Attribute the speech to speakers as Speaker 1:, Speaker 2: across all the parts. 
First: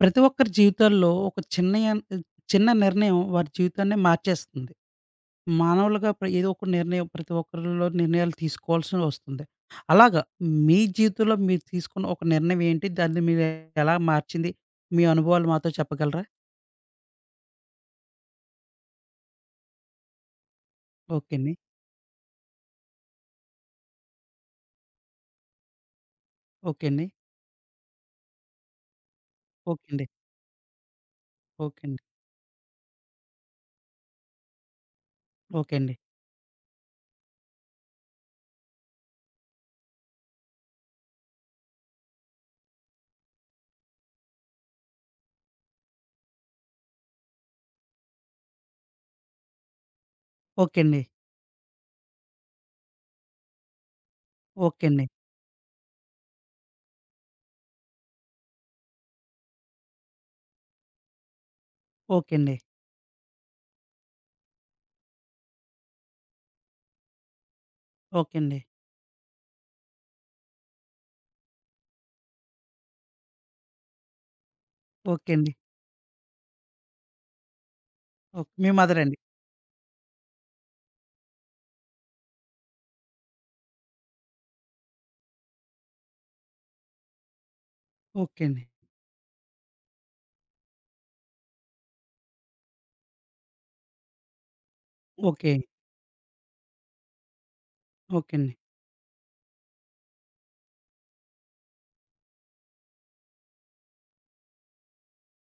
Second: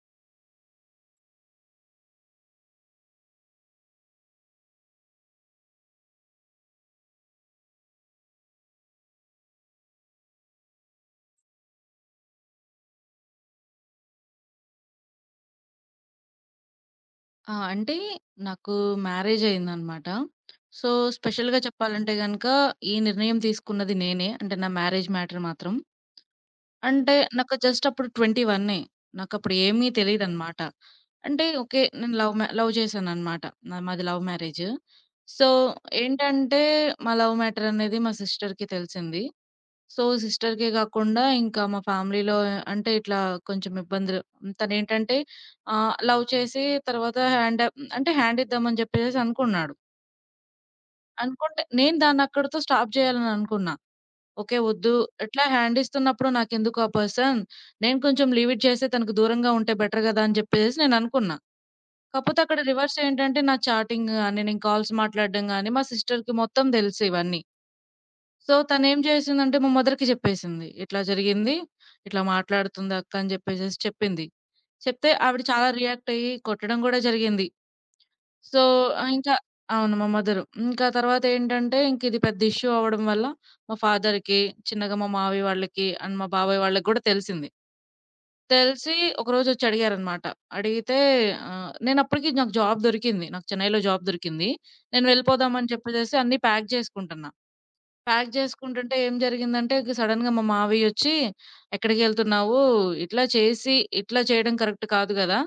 Speaker 1: ప్రతి ఒక్కరి జీవితాల్లో ఒక చిన్నయన్ చిన్న నిర్ణయం వారి జీవితాన్నే మార్చేస్తుంది. మానవులుగా ప్ర ఏదో ఒక నిర్ణయం ప్రతి ఒక్కరిలో నిర్ణయాలు తీసుకోవాల్సి వస్తుంది. అలాగా మీ జీవితంలో మీరు తీసుకున్న ఒక నిర్ణయం ఏంటి? దాన్ని మీరు ఎలా మార్చింది? మీ అనుభవాలు మాతో చెప్పగలరా?
Speaker 2: ఆ! అంటే, నాకు మ్యారేజ్ అయిందన్నమాట. సో,
Speaker 1: ఓకే అండి.
Speaker 2: స్పెషల్‌‌గా చెప్పాలంటే గనుక ఈ నిర్ణయం తీసుకున్నది నేనే. అంటే, నా మ్యారేజ్ మ్యాటర్ మాత్రం.
Speaker 1: ఓకే అండి.
Speaker 2: అంటే నాకు జస్ట్ అప్పుడు ట్వెంటీ వన్నే నాకప్పుడు
Speaker 1: ఓకే
Speaker 2: ఏమీ
Speaker 1: అండి.
Speaker 2: తెలీదన్నమాట. అంటే ఓకే.
Speaker 1: ఓకే అండి.
Speaker 2: నేను లవ్ మ లవ్ చేశానన్నమాట. నా మాది లవ్ మ్యారేజ్. సో
Speaker 1: ఓకే అండి.
Speaker 2: ఏంటంటే, మా లవ్ మ్యాటర్ అనేది మా సిస్టర్‌కి తెలిసింది. సో, సిస్టర్‌కే కాకుండా ఇంకా మా ఫ్యామిలీలో అంటే ఇట్లా కొంచెం ఇబ్బందులు తనేంటంటే ఆహ్, లవ్ చేసి తర్వాత హ్యాండ అంటే హ్యాండిద్దామని జెప్పేసేసి అనుకున్నాడు.
Speaker 1: ఓకే అండి.
Speaker 2: అనుకుంటే నేను దాన్ని అక్కడితో స్టాప్ జేయాలననుకున్నా ఓకే.
Speaker 1: ఓకే
Speaker 2: వద్దు
Speaker 1: అండి.
Speaker 2: ఇట్లా హ్యాండిస్తున్నప్పుడు నాకెందుకు ఆ పర్సన్, నేను కొంచెం లీవ్ ఇట్ చేస్తే తనకు దూరంగా ఉంటే బెటర్ గదా! అని చెప్పేసి నేననుకున్నా.
Speaker 1: ఓకే
Speaker 2: కాపోతే
Speaker 1: అండి.
Speaker 2: అక్కడ రివర్స్ ఏంటంటే నా చాటింగ్ గాని నేను కాల్స్ మాట్లాడడం గాని మా సిస్టర్‌కి మొత్తం తెలుసు ఇవన్నీ.
Speaker 1: ఓకే
Speaker 2: సో,
Speaker 1: అండి.
Speaker 2: తనేం జేసిందంటే, మా మదర్‌కి జెప్పేసింది "ఇట్లా జరిగింది. ఇట్లా మాట్లాడుతుంది, అక్క" అని జెప్పేసేసి చెప్పింది. చెప్తే
Speaker 1: ఓకే
Speaker 2: ఆవిడ
Speaker 1: అండి.
Speaker 2: చాలా రియాక్ట్ అయ్యి కొట్టడం గూడా జరిగింది.
Speaker 1: ఓకే.
Speaker 2: సో,
Speaker 1: మీ
Speaker 2: ఆహ్,
Speaker 1: మదరండి.
Speaker 2: ఇంకా అవును. మా మదరు ఇంక ఆ తర్వాత ఏంటంటే ఇంక ఇది పెద్ద ఇష్యూ అవ్వడం వల్ల మా ఫాదర్‌‌కి చిన్నగా మా మామయ్య వాళ్ళకి అండ్ మా బాబాయ్ వాళ్ళకి గూడా తెలిసింది.
Speaker 1: ఓకే అండి.
Speaker 2: తెలిసి ఒకరోజొచ్చి అడిగారన్నమాట అడిగితే, ఆహ్, నేను అప్పడికి నాకు జాబ్ దొరికింది. నాకు చెన్నైలో జాబ్ దొరికింది. నేను
Speaker 1: ఓకే.
Speaker 2: వెళ్ళిపోదామని జెప్పేసేసి అన్ని ప్యాక్ జేసుకుంటున్నా. ప్యాక్
Speaker 1: ఓకే అండి.
Speaker 2: జేసుకుంటుంటే, ఏం జరిగిందంటే సడెన్‌గా మా మామయ్యొచ్చి ఎక్కడికెళ్తున్నావు ఇట్లా చేసి ఇట్లా చేయడం కరెక్ట్ కాదు గదా!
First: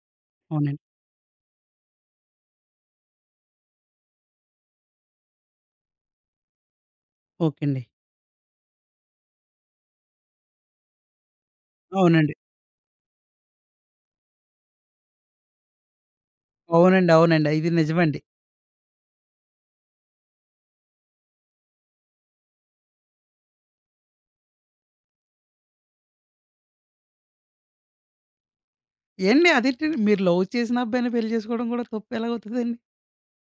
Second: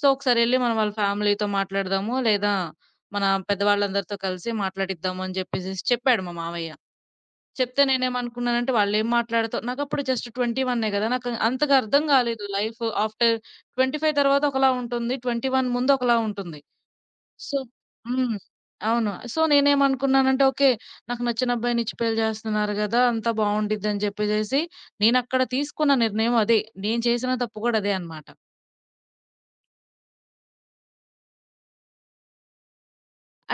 Speaker 2: సో, ఒకసారెళ్లి
Speaker 1: అవునండి.
Speaker 2: వాళ్ళ ఫ్యామిలీతో మాట్లాడదాము. లేదా మన పెద్ద వాళ్ళందరితో కలిసి మాట్లాడిద్దాము అని జెప్పేసేసి చెప్పాడు మా మామయ్య.
Speaker 1: ఓకే అండి.
Speaker 2: చెప్తే నేనేమనుకున్నానంటే వాళ్ళు ఏమి మాట్లాడతా నాకప్పుడు జస్ట్ ట్వెంటీ వన్నే గదా! నాకు అంతగా అర్థం
Speaker 1: అవునండి.
Speaker 2: గాలేదు లైఫ్ ఆఫ్టర్ 25 తరువాత ఒకలా ఉంటుంది. 21 ముందు ఒకలా ఉంటుంది.
Speaker 1: అవునండి. అవునండి.
Speaker 2: సో
Speaker 1: ఇది నిజమండి.
Speaker 2: హ్మ్. అవును సో నేనేమనుకున్నానంటే ఓకే. నాకు నచ్చిన అబ్బాయినిచ్చి పెళ్లి జేస్తున్నారు కదా! అంతా బావుండిద్దని జెప్పేసేసి నేనక్కడ తీసుకున్న నిర్ణయం అది. నేను చేసిన తప్పు గూడా అదే అనమాట.
Speaker 1: ఏండి ఆదేంటండి మీరు లవ్ చేసినబ్బాయినే పెళ్లి చేసుకోవడం కూడా తప్పెలా అవుతదండి?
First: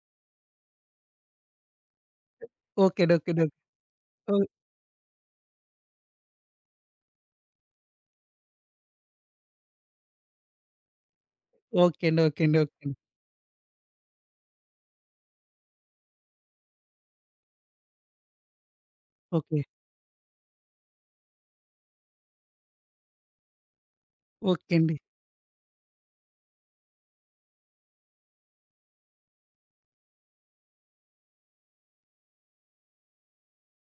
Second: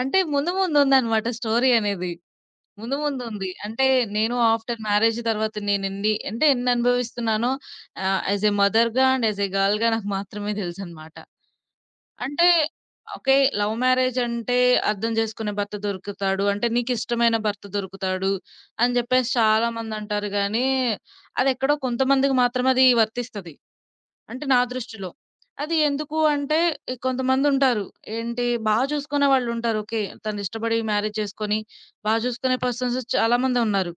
Speaker 2: అంటే, ముందు ముందుందన్నమాట స్టోరీ అనేది ముందు
Speaker 1: ఓకేండి. ఓకేండి.
Speaker 2: ముందుముంది.
Speaker 1: ఓకె.
Speaker 2: అంటే నేను
Speaker 1: ఓ
Speaker 2: ఆఫ్టర్ మ్యారేజ్ తరువాత నేనేన్ని అంటే ఎన్ని అనుభవిస్తున్నానో ఆహ్, యాస్ ఎ మదర్‌గా అండ్ యాస్ ఎ గర్ల్‌గా నాకు మాత్రమే తెలుసన్నమాట.
Speaker 1: ఓకే అండి. ఓకే
Speaker 2: అంటే,
Speaker 1: అండి. ఓకే అండి.
Speaker 2: ఓకే లవ్ మ్యారేజ్ అంటే అర్థం చేసుకునే భర్త దొరుకుతాడు. అంటె, నీకిష్టమైన భర్త దొరుకుతాడు, అని జెప్పేసి
Speaker 1: ఓకే.
Speaker 2: చాలామందంటారు గాని అదెక్కడో కొంతమందికి మాత్రమది వర్తిస్తది. అంటె, నా
Speaker 1: ఓకే అండి.
Speaker 2: దృష్టిలో. అది ఎందుకు అంటే ఇంకొంతమందుంటారు, ఏంటి బా చూసుకునే వాళ్ళుంటారు. ఓకే తను ఇష్టపడి మ్యారేజ్ చేసుకొని బా చూసుకునే పర్సన్స్ చాలా మందే ఉన్నారు.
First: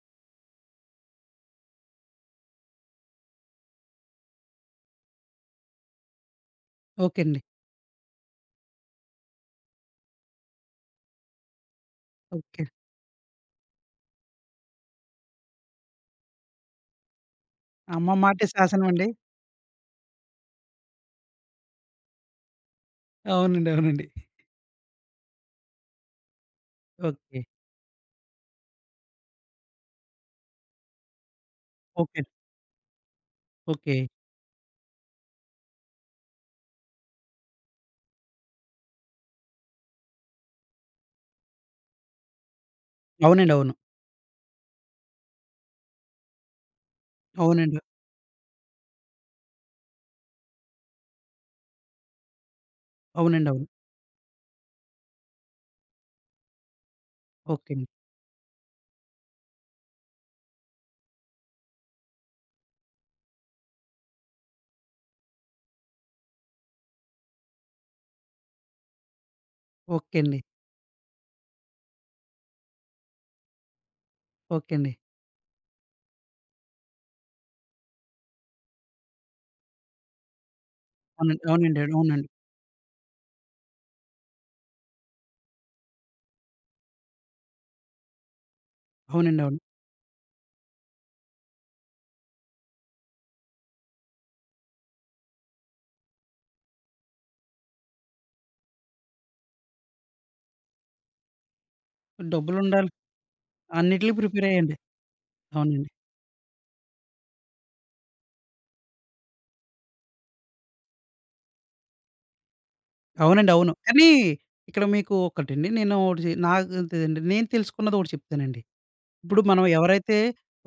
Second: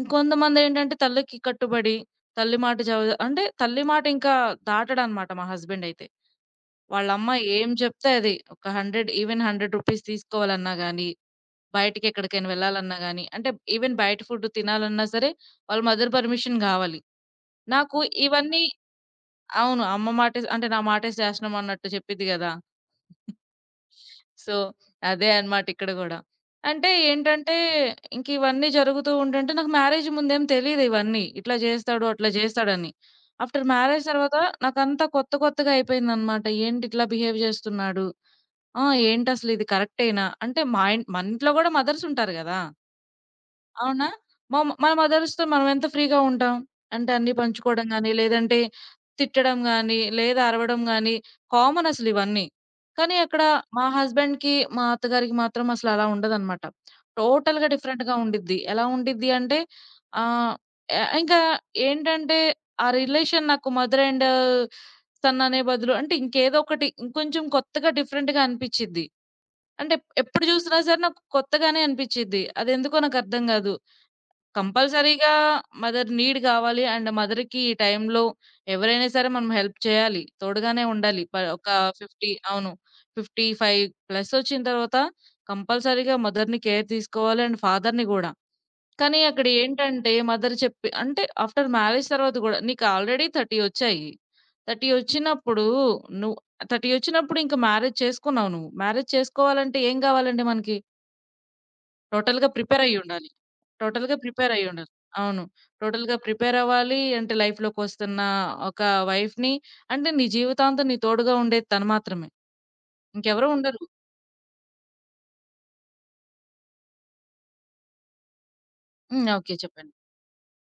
Speaker 2: ఇంకొంతమందేంటంటే తల్లికి కట్టుబడి తల్లి మాట జవదా అంటే తల్లి మాటీంకా దాటడన్నమాట మా హస్బెండయితే.
Speaker 1: ఓకే
Speaker 2: వాళ్ళమ్మ
Speaker 1: అండి.
Speaker 2: ఏం చెప్తే అది ఒక 100 ఈవెన్ రూ. 100 తీసుకోవాలన్నా గాని, బయటికేక్కడికైనా
Speaker 1: ఓకే.
Speaker 2: వెళ్లాలన్నా గాని, అంటె ఈవెన్ బయట ఫుడ్ తినాలన్నా సరే, వాళ్ళ మదర్ పర్మిషన్ గావాలి. నాకు
Speaker 1: అమ్మ మాటే
Speaker 2: ఇవన్నీ
Speaker 1: శాసనమండి.
Speaker 2: అవును అమ్మ మాటే అంటే నా మాటే శాసనం అన్నట్టు చెప్పిద్ది గదా!
Speaker 1: అవునండి. అవునండి.
Speaker 2: సో, అదే అన్నమాట ఇక్కడ గూడా. అంటె,
Speaker 1: ఓకే.
Speaker 2: ఏంటంటే ఇంకివన్నీ జరుగుతూ ఉంటుంటే నాకు మ్యారేజ్ ముందేమి తెలిదివన్నీ. ఇట్లా జేస్తాడు,
Speaker 1: ఓకే.
Speaker 2: అట్లా జేస్తాడని ఆఫ్టర్ మ్యారేజ్
Speaker 1: ఓకే.
Speaker 2: తరువాత నాకంతా కొత్త కొత్తగా అయిపోయిందన్నమాట. ఏంటిట్లా బిహేవ్ జేస్తున్నాడు. ఆహ్, ఏంటసలిది కరెక్టెనా అంటే మాయి మన ఇంట్లో కూడా మదర్సుంటారు గదా!
Speaker 1: అవునండి. అవును.
Speaker 2: అవునా? మా మన మదర్స్‌తో మనమెంత ఫ్రీగా ఉంటాం? అంటే అన్నీ
Speaker 1: అవునండి.
Speaker 2: పంచుకోవడం గాని, లేదంటే తిట్టడం గాని, లేదా అరవడం గానీ, కామనసలివన్నీ. కానీ అక్కడ
Speaker 1: అవునండి అవును.
Speaker 2: మా హస్బెండ్‌కి మా అత్తగారికి మాత్రం అసలలా ఉండదన్నమాట. టోటల్‌గా
Speaker 1: ఓకేండి.
Speaker 2: డిఫరెంట్‌గా ఉండిద్ది. ఎలా ఉండిద్దంటే, ఆహ్, యాహ్ ఇంకా ఏంటంటే ఆ రిలేషన్ నాకు మదర్ అండ్ సన్ అనే బదులు, అంటె ఇంకేదో ఒకటి ఇంకొంచెం కొత్తగా డిఫరెంట్‌గా అనిపిచ్చిది. అంటే
Speaker 1: ఓకే
Speaker 2: ఎ
Speaker 1: అండి.
Speaker 2: ఎప్పుడు జూసినా సరే నాకు కొత్తగానే అనిపిచ్చిద్ది, అదెందుకో నాకర్థం కాదు.
Speaker 1: ఓకే అండి.
Speaker 2: కంపల్సరీగా మదర్ నీడ్ గావాలి, అండ్ మదర్‌కి ఈ టైంలో ఎవరైనా సరే మనం హెల్ప్ చేయాలి తోడుగానే ఉండాలి.
Speaker 1: అవునండి.
Speaker 2: పర్ ఒక
Speaker 1: అవునండి. అవునండి.
Speaker 2: ఫిఫ్టీ అవును. 55 ప్లస్ ఒచ్చిన తర్వాత కంపల్సరీగా మదర్‌ని కేర్ తీసుకోవాలి. అండ్ ఫాదర్‌ని గూడా. కానీ,
Speaker 1: అవునండి
Speaker 2: అక్కడ
Speaker 1: అవును.
Speaker 2: ఏంటంటే మదర్ చెప్పి అంటే ఆఫ్టర్ మ్యారేజ్ తరువాత కూడా నీకు ఆల్రెడీ 30 ఒచ్చాయి. 30 ఓచ్చినప్పుడు నువ్వు 30 ఓచ్చినప్పుడు, ఇంక మ్యారేజ్ చేసుకున్నావు నువ్వు. మ్యారేజ్ చేసుకోవాలంటే ఏం కావాలండి మనకి? టోటల్‌గా
Speaker 1: డబ్బులుండాలి.
Speaker 2: ప్రిపేరైయుండాలి.
Speaker 1: అన్నిట్లికి
Speaker 2: టోటల్‌గా
Speaker 1: ప్రిపేరయ్యండి.
Speaker 2: ప్రిపేరైయుండాలి. అవును.
Speaker 1: అవునండి.
Speaker 2: టోటల్‌గా ప్రిపేరవ్వాలి అంటే, లైఫ్‌లోకొస్తున్న ఒక వైఫ్‌ని అంటే నీ జీవితాంతం తోడుగా ఉండేది తను మాత్రమే. ఇంకెవరు
Speaker 1: అవునండి. అవును.
Speaker 2: ఉండరు.
Speaker 1: కానీ, ఇక్కడ మీకు ఒకటండి నేను ఒకటి చె నాకు త్ నేను తెలుసుకున్నది ఒకటి చెప్తానండి.
Speaker 2: హ్మ్.
Speaker 1: ఇప్పుడు
Speaker 2: ఓకే.
Speaker 1: మనం
Speaker 2: చెప్పండి.
Speaker 1: ఎవరైతే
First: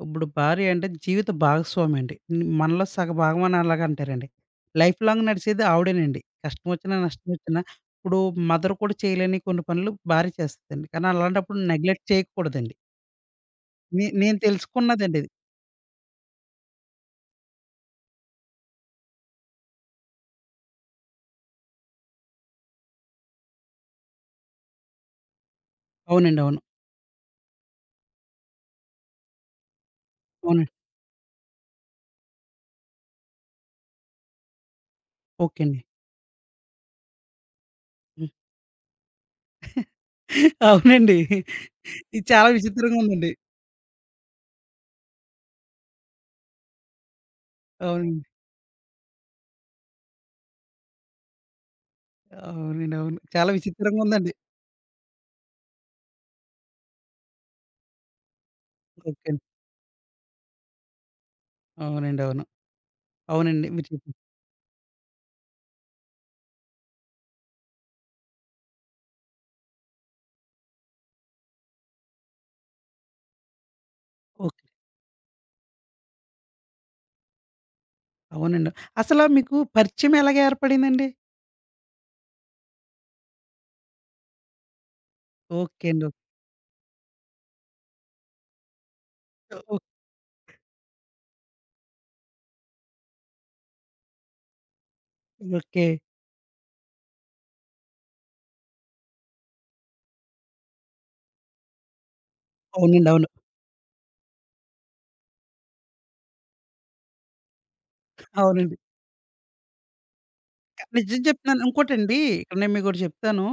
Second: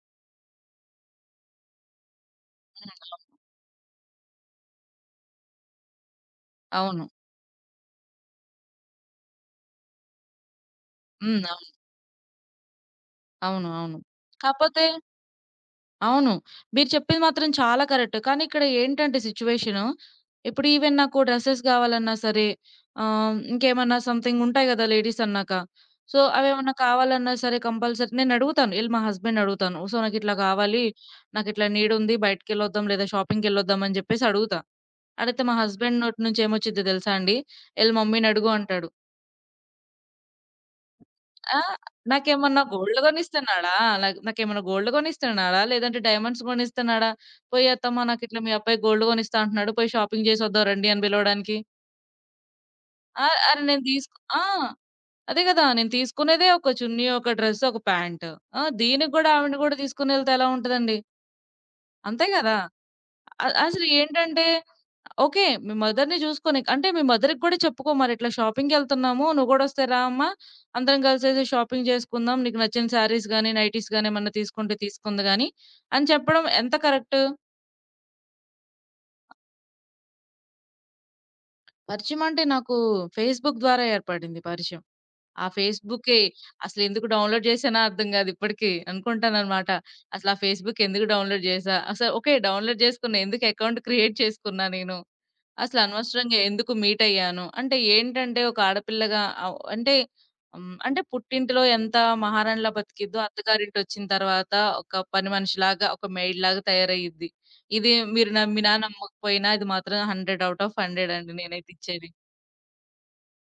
Speaker 1: ఇప్పుడు భార్య అంటే, జీవిత భాగస్వామండి. హ్మ్. మనలో
Speaker 2: హ్మ్.
Speaker 1: సగ
Speaker 2: అవును.
Speaker 1: భాగమని అలాగంటారండి. Life long నడిసేది ఆవిడేనండి. కష్టమొచ్చినా,
Speaker 2: అవును.
Speaker 1: నష్టమొచ్చినా. ఇప్పుడు మదర్ కూడా చేయలేని కొన్ని పనులు, భార్య చేస్తుందండి. కానీ,
Speaker 2: హ్మ్.
Speaker 1: అలాంటప్పుడు
Speaker 2: అవును.
Speaker 1: నెగ్లెక్ట్ చేయకూడదండి.
Speaker 2: అవును. అవును.
Speaker 1: నే నేను
Speaker 2: కాపోతే
Speaker 1: తెలుసుకున్నదండిది.
Speaker 2: అవును. మీరు చెప్పింది మాత్రం చాలా కరెక్ట్. కానీ ఇక్కడ ఏంటంటే, సిట్యుయేషను ఇప్పుడు ఈవెన్ నాకు డ్రెసెస్ కావాలన్నా సరే ఆహ్, ఇంకేమన్నా సమ్‌థింగ్‌ ఉంటాయి కదా, లేడీస్ అన్నాక. సో,
Speaker 1: అవునండి.
Speaker 2: అవి
Speaker 1: అవును.
Speaker 2: ఏమన్నా కావాలన్నా సరే, కంపల్సరీ నేను అడుగుతాను ఎళ్ళి మా హస్బెండ్‌ని అడుగుతాను. సో, నాకు ఇట్లా
Speaker 1: అవునండి.
Speaker 2: కావాలి, నాకు ఇట్లా నీడుంది బయటికెళ్ళొద్దాం. లేదా షాపింగ్‌కెళ్ళొద్దాం అని చెప్పేసి అడుగుతా. అడిగితే, మా
Speaker 1: ఓకే అండి.
Speaker 2: హస్బెండ్ నోటి నుంచి ఏమొచ్చిందో తెలుసా అండి? "ఎళ్ళి మమ్మీని"
Speaker 1: హ్మ్.
Speaker 2: అడుగు అంటాడు.
Speaker 1: అవునండి.
Speaker 2: ఆ!
Speaker 1: ఇది చాలా
Speaker 2: నాకేమన్నా
Speaker 1: విచిత్రంగా
Speaker 2: గోల్డ్
Speaker 1: ఉందండి.
Speaker 2: కొనిస్తున్నాడా, న నాకేమన్నా గోల్డ్ కొనిస్తున్నాడా, లేదంటే డైమండ్స్ కొనిస్తున్నాడా, పోయి అత్తమ్మ
Speaker 1: అవునండి.
Speaker 2: నాకిట్లా మీ అబ్బాయి గోల్డ్ కొనిస్తా అంటున్నాడు, పోయి షాపింగ్ చేసి వద్దాం రండి అని పిలవడానికి.
Speaker 1: ఆ! అవునండి. అవును.
Speaker 2: ఆ!
Speaker 1: చాలా
Speaker 2: అరె నేను దీస్కు
Speaker 1: విచిత్రంగుందండి.
Speaker 2: ఆ! అదే గదా! నేను తీసుకునేదే ఒక చున్నీ, ఒక డ్రస్సు, ఒక ప్యాంటు. ఆ! దీనికి గూడా
Speaker 1: ఓకేండి.
Speaker 2: ఆవిడని గూడా తీసుకొనెళ్తే ఎలా ఉంటదండి?
Speaker 1: అవునండి.
Speaker 2: అంతే
Speaker 1: అవును.
Speaker 2: గదా! అ
Speaker 1: అవునండి.
Speaker 2: అసలు
Speaker 1: మీరు చెప్పింది
Speaker 2: ఏంటంటే ఓకే, మీ మదర్‌ని జూసుకోనీక్ అంటే, మీ మదర్‌కి గూడా చెప్పుకో మరిట్లా షాపింగ్‌కెళ్తన్నాము, నువ్వు గూడొస్తే రా అమ్మ, అందరం గలిసేసి షాపింగ్ జేసుకుందాం, నీకు నచ్చిన శారీస్ గానీ, నైటీస్ గానీ, ఏమన్న
Speaker 1: ఓకే.
Speaker 2: తీసుకుంటే తీసుకుంది గానీ అని చెప్పడం ఎంత కరక్టు?
Speaker 1: అవునండి. అసలా మీకు పరిచయమెలాగేర్పడిందండి?
Speaker 2: పరిచయమంటే నాకూ ఫేస్‌బుక్ ద్వారా ఏర్పడింది పరిచయం. ఆ
Speaker 1: ఓకే అండి. ఓహ్!
Speaker 2: ఫేస్‌బుక్కే, అసలెందుకు డౌన్‌లోడ్ జేశానా అర్థం గాదు ఇప్పడికీ.
Speaker 1: ఆహ్,
Speaker 2: అనుకుంటాననమాట,
Speaker 1: ఓహ్!
Speaker 2: అసలా ఫేస్‌బుక్ ఎందుకు డౌన్‌లోడ్ జేశా. అస ఓకే, డౌన్‌లోడ్ జేసుకున్న, ఎందుకు ఎకౌంట్ క్రియేట్ చేసుకున్నా నేను.
Speaker 1: ఓకే.
Speaker 2: అసలనవసరంగా ఎందుకు మీటయ్యాను, అంటే ఏంటంటే, ఒక ఆడపిల్లగా అవ్ అంటే, హ్మ్, అంటే పుట్టింటిలో ఎంతా మహారాణిలా
Speaker 1: అవునండి.
Speaker 2: బతికిద్దో,
Speaker 1: అవును.
Speaker 2: అత్తగారింటొచ్చిన తరవాత, ఒక పని మనిషిలాగా, ఒక మెయిడ్‌లాగా తయారయిద్ది. ఇదీ మీరు నమ్మినా,
Speaker 1: అవునండి.
Speaker 2: నమ్మకపోయినా ఇది మాత్రం హండ్రెడ్ ఔట్ ఆఫ్
Speaker 1: క నిజం
Speaker 2: హండ్రెడండి
Speaker 1: చెప్తున్నాను
Speaker 2: నేనైతే ఇచ్చేది.
Speaker 1: ఇంకోటండీ, ఇక్కడ నేను మీకోటి జెప్తాను.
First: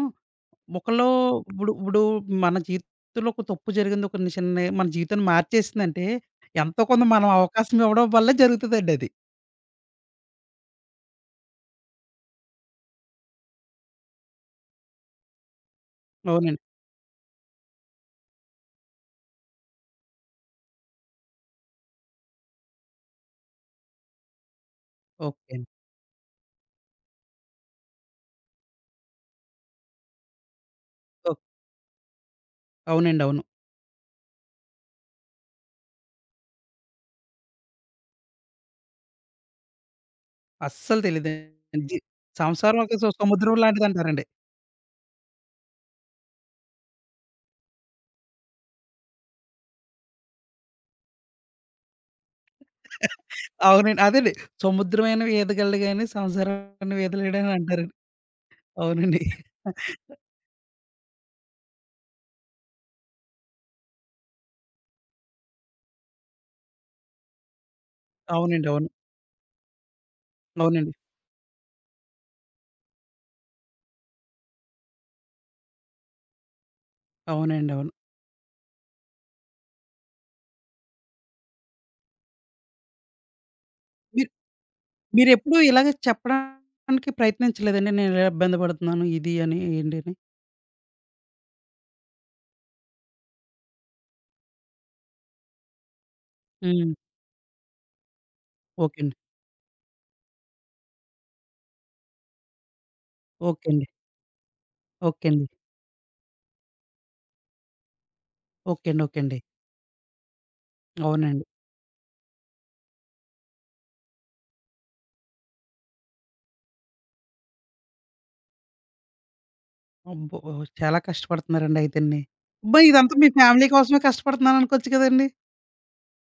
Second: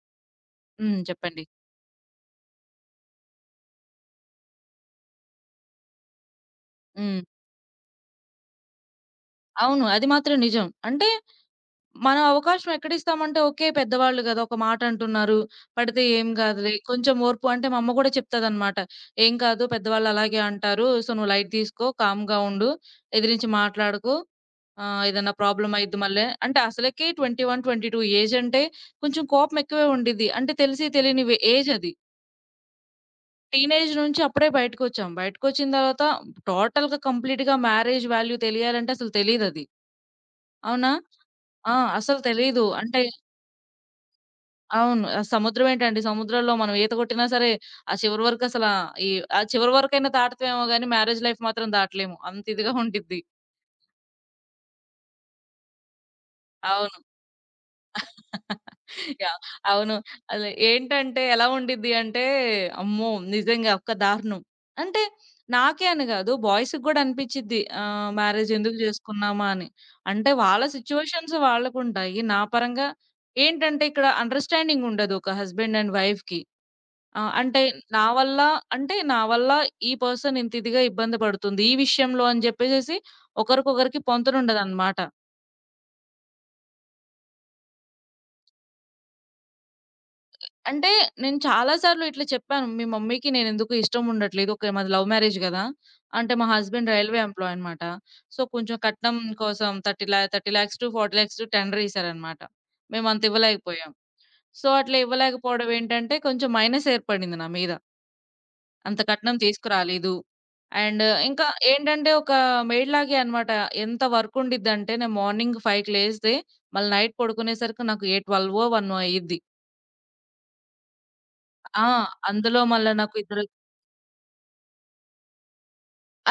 Speaker 2: హ్మ్.
Speaker 1: ఒకలో
Speaker 2: చెప్పండి.
Speaker 1: ఉప్పుడు ఉప్పుడూ మన జీవితంలో ఒక తప్పు జరిగింది. ఒక ని చిన్నయ్ మన జీవితాన్ని మార్చేసిందంటే, ఎంతో కొంత
Speaker 2: హ్మ్.
Speaker 1: మనం అవకాశమివ్వడం వల్లే జరుగుతదండది.
Speaker 2: అవును. అది మాత్రం నిజం. అంటే, మనం అవకాశం ఎక్కడిస్తాం అంటే ఓకే, పెద్దవాళ్ళు కదా! ఒక మాట అంటున్నారు, పడితే ఏం
Speaker 1: అవునండి.
Speaker 2: కాదులే, కొంచెం ఓర్పు అంటే మా అమ్మ కూడా చెప్తదన్నమాట. "ఏం కాదు పెద్దవాళ్ళు అలాగే అంటారు, సో, నువ్వు లైట్ తీసుకో కామ్‌గా ఉండు, ఎదిరించి మాట్లాడకు, ఆహ్, ఏదైనా
Speaker 1: ఓకే.
Speaker 2: ప్రాబ్లమయ్యిద్ది మళ్ళీ." అంటే అసలకి 21, 22 ఏజ్ అంటే, కొంచెం కోపం ఎక్కువే ఉండిద్ది. అంటే తెలిసి తెలియని
Speaker 1: ఓ
Speaker 2: వె ఏజది.
Speaker 1: అవునండీ. అవును.
Speaker 2: టీనేజ్ నుంచి అప్పుడే బయటికొచ్చాం. బయటికొచ్చిన తరువాత, టోటల్‌గా కంప్లీట్‌గా మ్యారేజ్ వాల్యూ తెలియాలంటే అసలు తెలీదది. అవునా!
Speaker 1: అస్సలు
Speaker 2: ఆ!
Speaker 1: తెలీదండి.
Speaker 2: అసల తెలీదు.
Speaker 1: సంసారం ఒక
Speaker 2: అంటే
Speaker 1: స సముద్రం లాంటిదంటారండి.
Speaker 2: అవును. అస్ సముద్రం ఏంటండి! సముద్రంలో మనం ఈత కొట్టినా సరే, ఆ చివరి వరకు అసలు ఈవ్ ఆ చివరి వరకైనా దాటుతామేమో గాని, మ్యారేజ్ లైఫ్ మాత్రం దాటలేము. అంతిదిగా ఉండిద్ది.
Speaker 1: అవునండి. అదండి. సముద్రమైన ఈదగలడు గాని, సంసారం
Speaker 2: అవును.
Speaker 1: ఈదలేడని అంటారండి. అవునండి.
Speaker 2: యాహ్! అవును.
Speaker 1: అ!
Speaker 2: అలె ఏంటంటే ఎలా ఉండిద్ది అంటే, అమ్మో! నిజంగా ఒక దారుణం. అంటే నాకే అని గాదు, బాయ్స్‌కి గూడా అనిపించింది. ఆహ్,
Speaker 1: అవునండి.
Speaker 2: మ్యారేజెందుకు
Speaker 1: అవును.
Speaker 2: చేసుకున్నామా అని. అంటే, వాళ్ళ
Speaker 1: అవునండి.
Speaker 2: సిట్యుయేషన్స్ వాళ్ళకుంటాయి. నా పరంగా ఏంటంటే, ఇక్కడ అండర్‌స్టాండింగుండదు. ఒక హస్బెండ్ అండ్ వైఫ్‌కి. ఆహ్, అంటే
Speaker 1: అవునండి. అవును.
Speaker 2: నా వల్ల అంటే నావల్ల ఈ పర్సన్ ఇంత ఇదిగా ఇబ్బంది పడుతుంది, ఈ విషయంలో అని చెప్పేసేసి, ఒకరికొకరికి
Speaker 1: మీర్
Speaker 2: పొంతనుండదనమాట.
Speaker 1: మీరెప్పుడూ ఇలాగ చెప్పడానికి ప్రయత్నించలేదండి? నేను ఇలా ఇబ్బంది పడుతున్నాను ఇది అని, ఏంటని.
Speaker 2: అ అంటే, నేను చాలా సార్లు ఇట్లా చెప్పాను. మీ మమ్మీకి నేను ఎందుకో ఇష్టముండట్లేదు. ఓకె. మాది లవ్ మ్యారేజ్ కదా! అంటే మా హస్బెండ్
Speaker 1: హ్మ్.
Speaker 2: రైల్వే ఎంప్లాయన్నమాట. సో, కొంచెం
Speaker 1: ఓకే అండి.
Speaker 2: కట్నం కోసం థర్టీ ల్యా 30,00,000-40,00,000 టు టెండరేసారన్నమాట. మేమంత
Speaker 1: ఓకే అండి.
Speaker 2: ఇవ్వలేకపోయాం. సో, అట్లా
Speaker 1: ఓకే అండి.
Speaker 2: ఇవ్వలేకపోవడం ఏంటంటే, కొంచెం మైనస్ ఏర్పడింది నా మీద.
Speaker 1: ఓకే
Speaker 2: అంత
Speaker 1: అండి. ఓకే
Speaker 2: కట్నం
Speaker 1: అండి.
Speaker 2: తీసుకురాలేదు, అండ్
Speaker 1: అవునండి.
Speaker 2: ఇంకా ఏంటంటే, ఒక మెయిడ్ లాగే అన్నమాట. ఎంత వర్కుండిదంటే, నేను మార్నింగ్ 5కి లేస్తే, మళ్ళి నైట్ పడుకునేసరికి నాకు ఏ ట్వెల్వో, వన్నో అయ్యిద్ది.
Speaker 1: అబ్బో! చాలా
Speaker 2: ఆహ్,
Speaker 1: కష్టపడుతున్నారండయితేండి.
Speaker 2: అందులో
Speaker 1: అబ్బో!
Speaker 2: మళ్ళా
Speaker 1: ఇదంతా
Speaker 2: నాకు
Speaker 1: మీ
Speaker 2: ఇద్దరు
Speaker 1: ఫ్యామిలీ కోసమే కష్టపడుతున్నాను అనుకోచ్చు కదండీ?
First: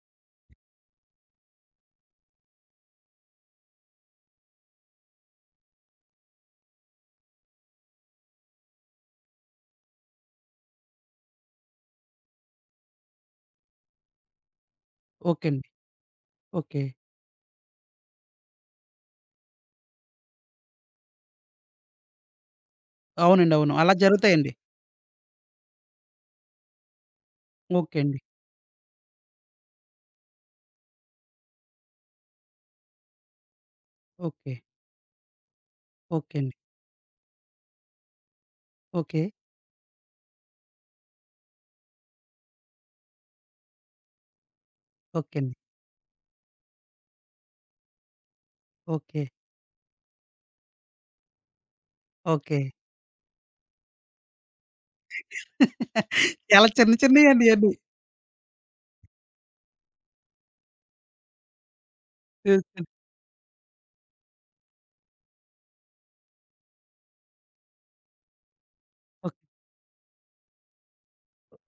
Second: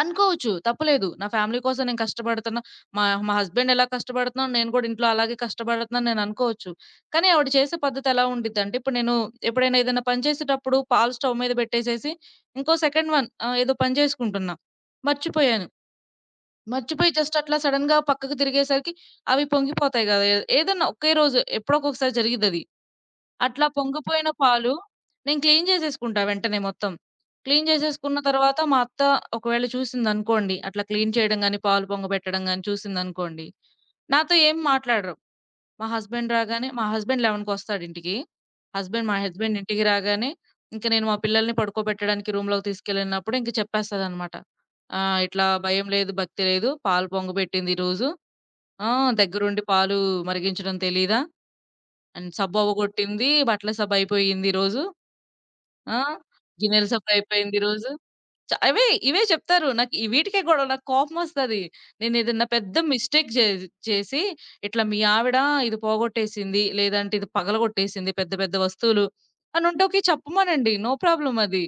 Speaker 2: అనుకోవచ్చు తప్పులేదు నా ఫ్యామిలీ కోసం నేను కష్టపడుతున్నా. మా మా హస్బెండ్ ఎలా కష్టపడుతున్నాను నేను కూడా ఇంట్లో అలాగే కష్టపడుతున్నాను అని నేనుకోవచ్చు. కానీ ఆవిడ చేసే పద్ధతి ఎలా ఉండీదంటే, ఇప్పుడు నేను ఎప్పుడైనా ఏదైనా పని చేసేటప్పుడు పాలు స్టవ్ మీద పెట్టేసేసి ఇంకో సెకండ్ వన్ ఆహ్, ఏదో పని చేసుకుంటున్నా,
Speaker 1: ఓకే
Speaker 2: మర్చిపోయాను,
Speaker 1: అండి. ఓకే.
Speaker 2: మర్చిపోయి జస్ట్ అట్లా సడెన్‌గా పక్కకు తిరిగేసరికి అవి పొంగిపోతాయి కదే ఏదన్నా ఒకే రోజు ఎప్పుడోక్కకసారి జరిగిదది.
Speaker 1: అవునండీ
Speaker 2: అట్లా
Speaker 1: అవును. అలా
Speaker 2: పొంగిపోయిన
Speaker 1: జరుగుతాయండి.
Speaker 2: పాలు నేను క్లీన్ జేసేసుకుంటా వెంటనే మొత్తం. క్లీన్
Speaker 1: ఓకే
Speaker 2: జేసేసుకున్న
Speaker 1: అండి.
Speaker 2: తరువాత మా అత్త ఒకవేళ చూసిందనుకోండి, అట్లా క్లీన్ చేయడం గాని, పాలు పొంగబెట్టడం గాని, చూసిందనుకోండి, నాతో
Speaker 1: ఓకే.
Speaker 2: ఏమి మాట్లాడరు. మా హస్బెండ్
Speaker 1: ఓకే అండి.
Speaker 2: రాగానే మా హస్బెండ్ ఎలెవెన్‌కొస్తాడింటికి. హస్బెండ్ మా
Speaker 1: ఓకే.
Speaker 2: హస్బెండ్ ఇంటికి రాగానే ఇంక నేను మా పిల్లల్ని పడుకోబెట్టడానికి రూమ్‌లోకి తీసుకెళ్ళినప్పుడు ఇంక చెప్పేస్తాదన్నమాట. ఆహ్,
Speaker 1: ఓకే
Speaker 2: ఇట్లా
Speaker 1: అండి.
Speaker 2: "భయం లేదు, భక్తి లేదు, పాలు పొంగబెట్టిందిరోజు ఆహ్,
Speaker 1: ఓకే.
Speaker 2: దగ్గరుండి పాలు మరిగించడం తెలీదా? And
Speaker 1: okay.
Speaker 2: సబ్బవ్వగొట్టింది, బట్టల సబ్బు అయిపోయింది ఈరోజు. ఆ!
Speaker 1: చాలా
Speaker 2: గిన్నెల
Speaker 1: చిన్న చిన్నయండి
Speaker 2: సబయిపేంది
Speaker 1: ఇయన్నీ
Speaker 2: ఈరోజు." చ అవే ఇవే చెప్తారు నాకు వీటికే గొడవలు నాకోపమొస్తది. నేనేదైనా పెద్ద
Speaker 1: [unintelligible]
Speaker 2: మిస్టేక్ జే చేసి ఇట్లా మీ ఆవిడ ఇది పోగొట్టేసింది, లేదంటే ఇది పగలగొట్టేసింది, పెద్ద పెద్ద వస్తువులు.
Speaker 1: ఓకే.
Speaker 2: అనుంటే చెప్పమనండి. నో ప్రాబ్లమ్ అది.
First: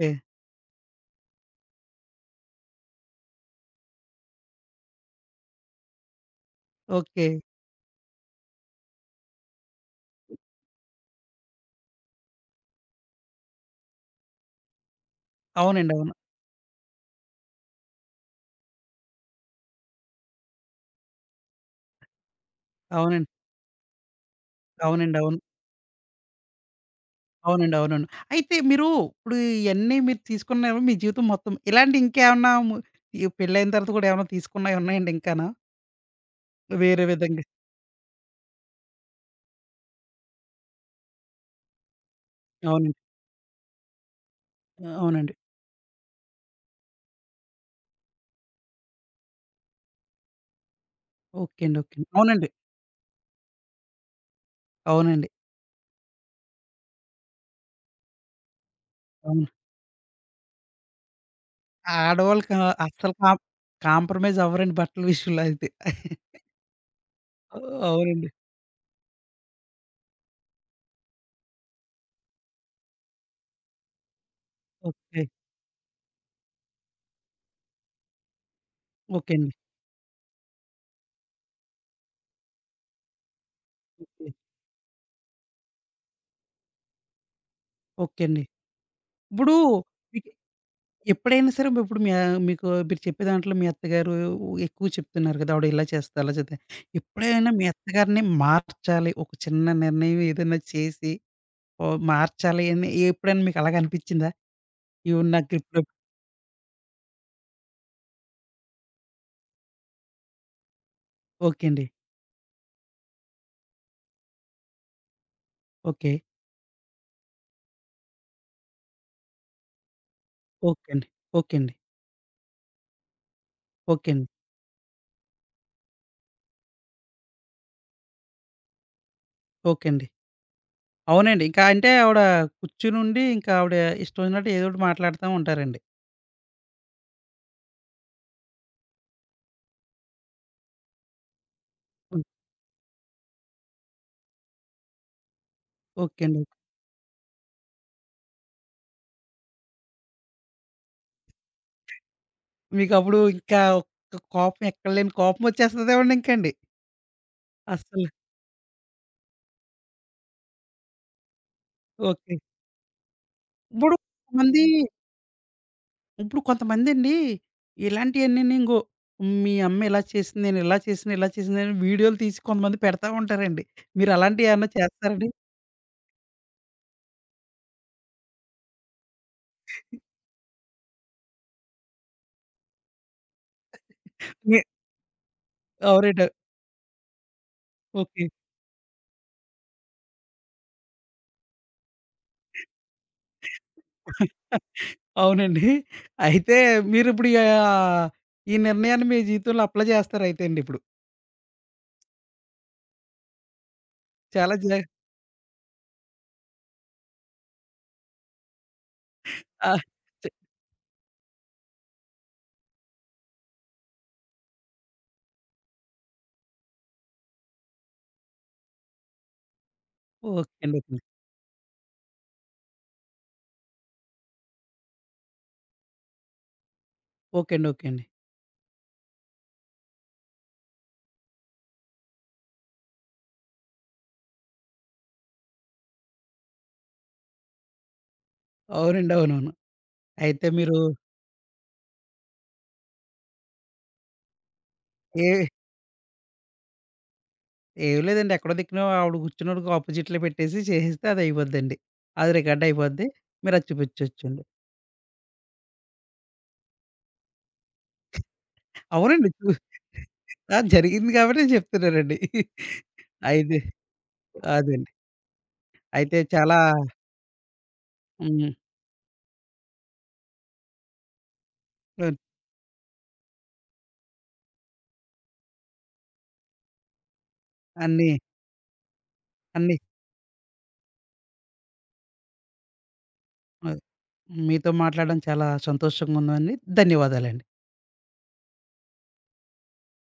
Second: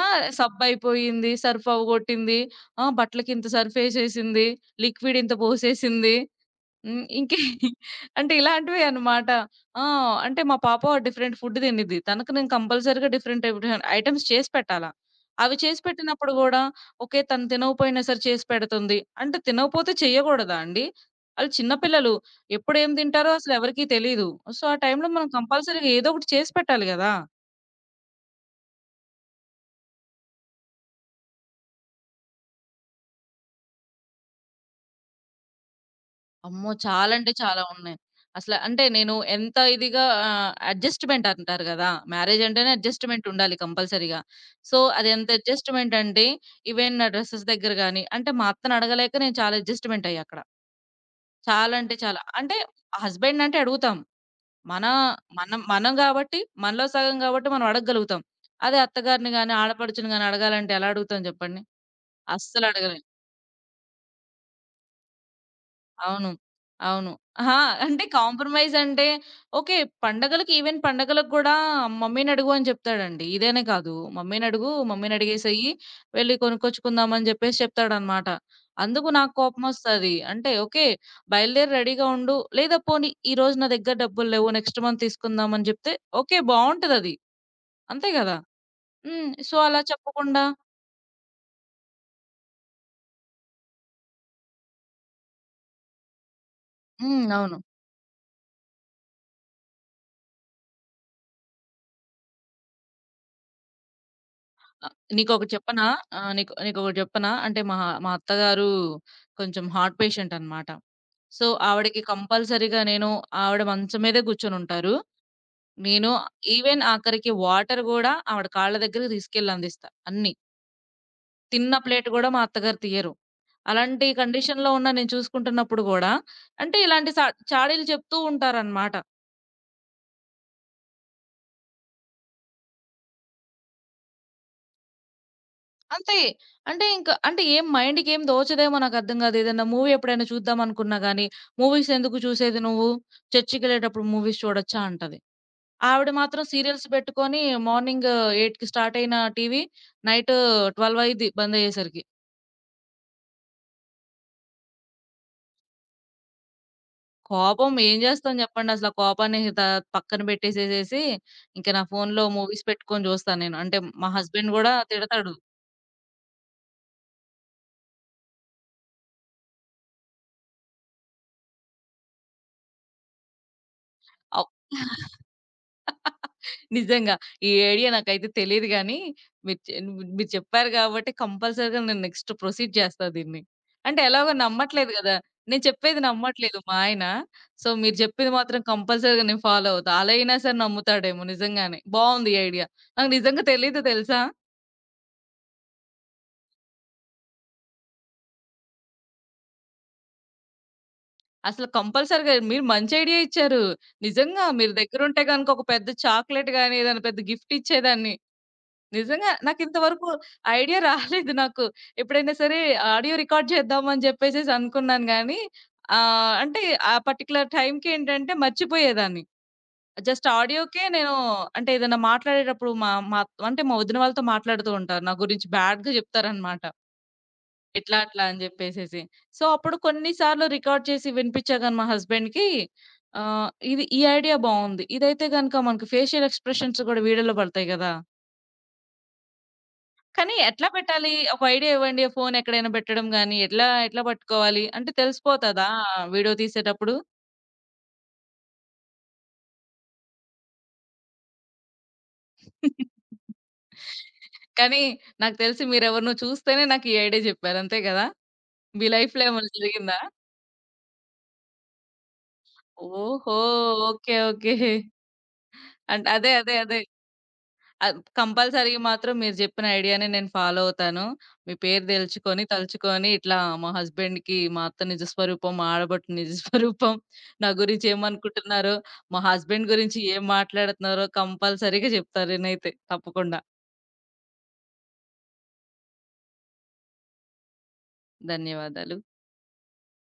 Speaker 2: ఆ! సబ్బయిపోయింది, సర్ఫ్‌వ్వగొట్టింది, ఆ! బట్టలకి ఇంత సర్ఫేసేసింది, లిక్విడ్ ఇంత పోసేసింది, హ్మ్
Speaker 1: ఓకే.
Speaker 2: ఇంకేం అంటే ఇలాంటి‌వేన్నమాట ఆ! అంటే మా పాప డిఫరెంట్ ఫుడ్ తినిద్ది తనకి నేను కంపల్సరీగా డిఫరెంట్ టైపు ఐటెమ్స్ చేసి పెట్టాలా. అవి చేసి
Speaker 1: అవునండీ అవును.
Speaker 2: పెట్టినప్పుడు కూడా ఓకే తను తినకపోయినా సరే చేసి పెడుతుంది. అంటే తినకపోతే చేయకూడదా అండి? అళ్లు చిన్న పిల్లలు, ఎప్పుడేం
Speaker 1: అవునండి.
Speaker 2: తింటారో అసలు ఎవరికీ తెలీదు. సో ఆ టైంలో
Speaker 1: అవునండీ
Speaker 2: మనం
Speaker 1: అవును.
Speaker 2: కంపల్సరీగా ఏదో ఒకటి చేసి పెట్టాలి గదా!
Speaker 1: అవునండి అవునవును. అయితే మీరు ఇప్పుడు ఇయన్నీ మీరు తీసుకున్నారు మీ జీవితం మొత్తం ఇలాంటి ఇంకేమన్నా ము ఏ పెళ్లయిన తరువాత కూడా ఏమైనా తీసుకున్నయి ఉన్నాయండి ఇంకాను.
Speaker 2: అమ్మో!
Speaker 1: వేరే
Speaker 2: చాలంటే
Speaker 1: విధంగా
Speaker 2: చాలా ఉన్నాయి. అసల అంటే నేను ఎంత ఇదిగా ఆహ్, అడ్జస్ట్‌మెంటంటారు గదా! మ్యారేజంటేనే
Speaker 1: అవునండి.
Speaker 2: అడ్జస్ట్‌మెంటుండాలి కంపల్సరీగా. సో,
Speaker 1: ఆ!
Speaker 2: అదెంత
Speaker 1: అవునండి.
Speaker 2: ఎడ్జస్ట్‌మెంటంటే, ఈవెన్ నా డ్రస్సెస్ దగ్గర గానీ అంటే, మా అత్తనడగలేక నేను చాలా ఎడ్జస్ట్‌మెంటయ్యాక్కడ.
Speaker 1: ఓకే
Speaker 2: చాలా
Speaker 1: అండి. ఓకే
Speaker 2: అంటే
Speaker 1: అండి.
Speaker 2: చాలా.
Speaker 1: అవునండి.
Speaker 2: అంటే, హస్బెండ్‌నంటే అడుగుతాం. మనా
Speaker 1: అవునండి.
Speaker 2: మనం మనం గాబట్టి, మనలో సగం గాబట్టి, మనవడగగలుగుతాం. అదే అత్తగారిని
Speaker 1: అవును.
Speaker 2: గానీ, ఆడపడుచుని గానీ అడగాలంటే ఎలా అడుగుతాం జెప్పండి?
Speaker 1: ఆడోళ్ళకా
Speaker 2: అస్సలడగలేం.
Speaker 1: అస్సలు కాం కాంప్రమైజవ్వరండి బట్టల విషయంలో అయితే.
Speaker 2: అవును. అవును. హా!
Speaker 1: ఆ!
Speaker 2: అంటే,
Speaker 1: అవునండి.
Speaker 2: కాంప్రమైజంటే ఓకే పండగలకి, ఈవెన్ పండగలకు గూడా "మమ్మీనడుగు" అని జెప్తాడండీ. ఇదనే కాదు, "మమ్మీనడుగూ,
Speaker 1: ఓకే.
Speaker 2: మమ్మీనడిగేసెయ్యీ వెళ్లి కొనుక్కొచ్చుకుందామని" జెప్పేసి చెప్తాడనమాట. అందుకు
Speaker 1: ఓకే
Speaker 2: నాకు
Speaker 1: అండి.
Speaker 2: కోపమొస్తది. అంటే, "ఓకే. బయలుదేరు రెడీగా ఉండు," లేదా పోనీ "ఈరోజు నా దగ్గర
Speaker 1: ఓకే.
Speaker 2: డబ్బుల్లేవు, నెక్స్ట్ మంత్ తీసుకుందామని" జెప్తే, ఓకే బావుంటదది. అంతే
Speaker 1: ఓకే
Speaker 2: గదా?
Speaker 1: అండి.
Speaker 2: హ్మ్.
Speaker 1: ఇప్పుడూ
Speaker 2: సో, అలా
Speaker 1: విహి
Speaker 2: చెప్పకుండా
Speaker 1: ఎప్పుడైనా సరే ఉప్పుడు మీ యా మీకూ మీరు చెప్పే దాంట్లో మీ అత్తగారూ ఎక్కువు చెప్తున్నారు గదా! ఆవిడిలా చేస్తది, అలా చేద్ది.
Speaker 2: హ్మ్.
Speaker 1: ఎప్పుడైనా
Speaker 2: అవును.
Speaker 1: మీ అత్తగారిని మార్చాలి, ఒక చిన్న నిర్ణయవేదన్నా చేసి, ఓహ్ మార్చాలి అని ఎప్పుడైనా మీకలాగా అనిపిచ్చిందా?
Speaker 2: ఆ!
Speaker 1: ఈవిడని నా
Speaker 2: నీకొకటి
Speaker 1: గ్రిప్‌లో
Speaker 2: చెప్పనా? ఆ! నీకొ నీకొకటి చెప్పనా? అంటే, మా మా అత్తగారూ కొంచెం హార్ట్ పేషెంటనమాట. సో,
Speaker 1: ఓకే అండి.
Speaker 2: ఆవిడకి కంపల్సరీగా నేను ఆవిడ మంచం మీదే గూర్చొనుంటారు. నేను
Speaker 1: ఓకే.
Speaker 2: ఈవెన్ ఆఖరికి వాటర్ గూడా ఆవిడ కాళ్ళ దగ్గరికి దీసుకెళ్ళి అందిస్తా, అన్నీ.
Speaker 1: ఓకే అండి. ఓకే అండి.
Speaker 2: తిన్న ప్లేటు గూడా మా అత్తగారు తియ్యరు. అలాంటి
Speaker 1: ఓకే అండి.
Speaker 2: కండిషన్‌లో ఉన్నా నేను చూసుకుంటన్నప్పుడు గూడా అంటే, ఇలాంటి సా చాడీలు చెప్తూ ఉంటారనమాట.
Speaker 1: ఓకే అండి. అవునండి. ఇంకా అంటే ఆవిడా కూర్చునుండీ, ఇంకా ఆవిడ ఇష్టవొచ్చినట్టు ఏదోటి మాట్లాడతా ఉంటారండి.
Speaker 2: అంతే. అంటే, ఇంక అంటే, ఏం మైండుకేం దోచదేమో నాకర్థం గాదు. ఏదన్నా మూవీ ఎప్పుడైనా చూద్దామనుకున్నా గానీ, "మూవీసెందుకు
Speaker 1: హ్మ్.
Speaker 2: చూసేది నువ్వు? చర్చికెళ్ళేటప్పుడు మూవీస్ చూడొచ్చా" అంటది. ఆవిడ
Speaker 1: ఓకే అండి.
Speaker 2: మాత్రం
Speaker 1: ఓకే.
Speaker 2: సీరియల్స్ బెట్టుకొనీ మార్నింగూ 8కి స్టార్టయిన టీవీ నైట్ ట్వల్వయిద్ది బందయ్యేసరికి.
Speaker 1: మీకప్పుడూ ఇంకా క కోపం, ఎక్కడ లేని కోపమొచ్చేస్తదేవండింకండి.
Speaker 2: కోపం ఏం
Speaker 1: అస్సల
Speaker 2: జేస్తాం జెప్పండసల. ఆ కోపాన్ని త పక్కన బెట్టేసేసేసీ, ఇంక నా ఫోన్‌లో
Speaker 1: ఓకే.
Speaker 2: మూవీస్ పెట్టుకొని చూస్తా నేను. అంటే,
Speaker 1: ఇప్పుడు
Speaker 2: మా హస్బెండ్
Speaker 1: కొంతమందీ
Speaker 2: గూడా తిడతాడు.
Speaker 1: ఇప్పుడు కొంతమందండీ, ఇలాంటియన్నీని, ఇంగో మీ అమ్మ ఇలా చేసింది, నేనిలా చేసినా, ఇలా చేసిందని వీడియోలు తీసి కొంతమంది పెడతా ఉంటారండి.
Speaker 2: అవ్
Speaker 1: మీరలాంటియేవన్నా
Speaker 2: యాహ్!
Speaker 1: చేత్తారండి?
Speaker 2: నిజంగా. ఈ ఐడియా నాకయితే తెలీదు గానీ, మీరు చే నువ్వున్ మీరు చెప్పారు గాబట్టి, కంపల్సరీగా నేను నెక్స్ట్ ప్రొసీడ్ చేస్తా దీన్ని. అంటే, ఎలాగో
Speaker 1: మీ
Speaker 2: నమ్మట్లేదు గదా! నేను చెప్పేది
Speaker 1: అవునండి.అ
Speaker 2: నమ్మట్లేదు మా ఆయన. సో, మీరు
Speaker 1: ఓకే.
Speaker 2: జెప్పేది మాత్రం కంపల్సరీగా నేను ఫాలో అవుతా. అలా అయినా సరే నమ్ముతాడేమో. నిజంగానే బావుంది ఈ ఐడియా. నాకు నిజంగా తెలీదు తెలుసా?
Speaker 1: అవునండీ? అయితే మీరుప్పుడియా ఈ నిర్ణయాన్ని మీ జీవితంలో అప్లై జేస్తారయితే అండిప్పుడు.
Speaker 2: అసలు కంపల్సరీగా మీరు మంచి ఐడియా ఇచ్చారు. నిజంగా
Speaker 1: చాలా
Speaker 2: మీరు
Speaker 1: జా
Speaker 2: దగ్గరుంటే గనుక ఒక పెద్ద చాక్లేట్ గాని, ఏదైనా పెద్ద గిఫ్ట్ ఇచ్చేదాన్ని. నిజంగా.
Speaker 1: ఆ!
Speaker 2: నాకింత వరకు
Speaker 1: చ్
Speaker 2: ఐడియా రాలేదు నాకు. ఎప్పుడైనా సరే ఆడియో రికార్డ్ చేద్దాం అని జెప్పేసేసి అనుకున్నాను గానీ ఆహ్, అంటే, ఆ పర్టిక్యులర్ టైంకేంటంటే మర్చిపోయేదాన్ని. జస్ట్
Speaker 1: ఓకె అండి.
Speaker 2: ఆడియోకే
Speaker 1: ఓకెండి.
Speaker 2: నేను అంటే ఏదైనా మాట్లాడేటప్పుడు అంటే మా మా వదిన వాళ్ళతో మాట్లాడుతూ ఉంటాను నా గురించి బ్యాడ్‌గా చెప్తారనమాట.
Speaker 1: ఓకె అండి. ఓకె
Speaker 2: ఇట్లా,
Speaker 1: అండి.
Speaker 2: అట్లా అని జెప్పేసేసి. సో, అప్పుడు కొన్ని సార్లు రికార్డ్ చేసి వినిపిచ్చా గాని మా హస్బెండ్‌కి ఆహ్, ఇది ఇది ఈ ఐడియా బావుంది. ఇదయితే గనుక మనకు ఫేషియల్ ఎక్స్‌ప్రెషన్స్ గూడా వీడియోలో పడతాయి గదా!
Speaker 1: అవునండి, అవునవును.
Speaker 2: కానీ
Speaker 1: అయితే
Speaker 2: ఎట్లా
Speaker 1: మీరు
Speaker 2: పెట్టాలి? ఒక ఐడియా ఇవ్వండి ఫోనెక్కడైనా పెట్టడం గాని, ఎట్లా ఎట్లా పట్టుకోవాలి అంటే,
Speaker 1: ఏహ్
Speaker 2: తెలిసిపోతదా ఆ వీడియో తీసేటప్పుడు?
Speaker 1: ఏం లేదండి. ఎక్కడో దిక్కిన ఆవిడ కూర్చున్నోడికి అపొజిట్లో పెట్టేసి, చేసేస్తే అది అయిపోద్దండి. అది రికార్డ్ అయిపోద్ది. మీరది చూపిచ్చొచ్చండి.
Speaker 2: కానీ, నాకు తెలిసి మీరు ఎవరినో చూస్తేనే నాకు ఈ ఐడియా చెప్పారు అంతే కదా! మీ లైఫ్‌లో
Speaker 1: అవునండి చు
Speaker 2: ఏమైనా జరిగిందా?
Speaker 1: ఆ! జరిగింది కాబట్టి చెప్తున్నానండి.
Speaker 2: ఓహో!
Speaker 1: అయితె
Speaker 2: ఓకె ఓకె.
Speaker 1: అదండి.
Speaker 2: అన్
Speaker 1: అయితే
Speaker 2: అదే. అదే.
Speaker 1: చాలా
Speaker 2: అదే. అద్
Speaker 1: హ్మ్.
Speaker 2: కంపల్సరీగ మాత్రం మీరు చెప్పిన ఐడియానే నేను ఫాలో అవుతాను. మీ పేరు
Speaker 1: [unintelligible]
Speaker 2: దెలుచుకొని, తలుచుకొని ఇట్లా మా హస్బాండ్‌కి, మా అత్త నిజస్వరూపం, మా ఆడపడు నిజస్వరూపం నా గురించి
Speaker 1: అన్ని.
Speaker 2: ఏమనుకుంటున్నారో, మా హస్బెండ్‌
Speaker 1: అన్ని.
Speaker 2: గురించి ఏం మాట్లాడుతున్నారో కంపల్సరీగా జెప్తా నేనైతే తప్పకుండా.
Speaker 1: మద్ మీతో మాట్లాడం చాలా సంతోషంగా ఉందండి. ధన్యవాదాలండి.
Speaker 2: ధన్యవాదాలు.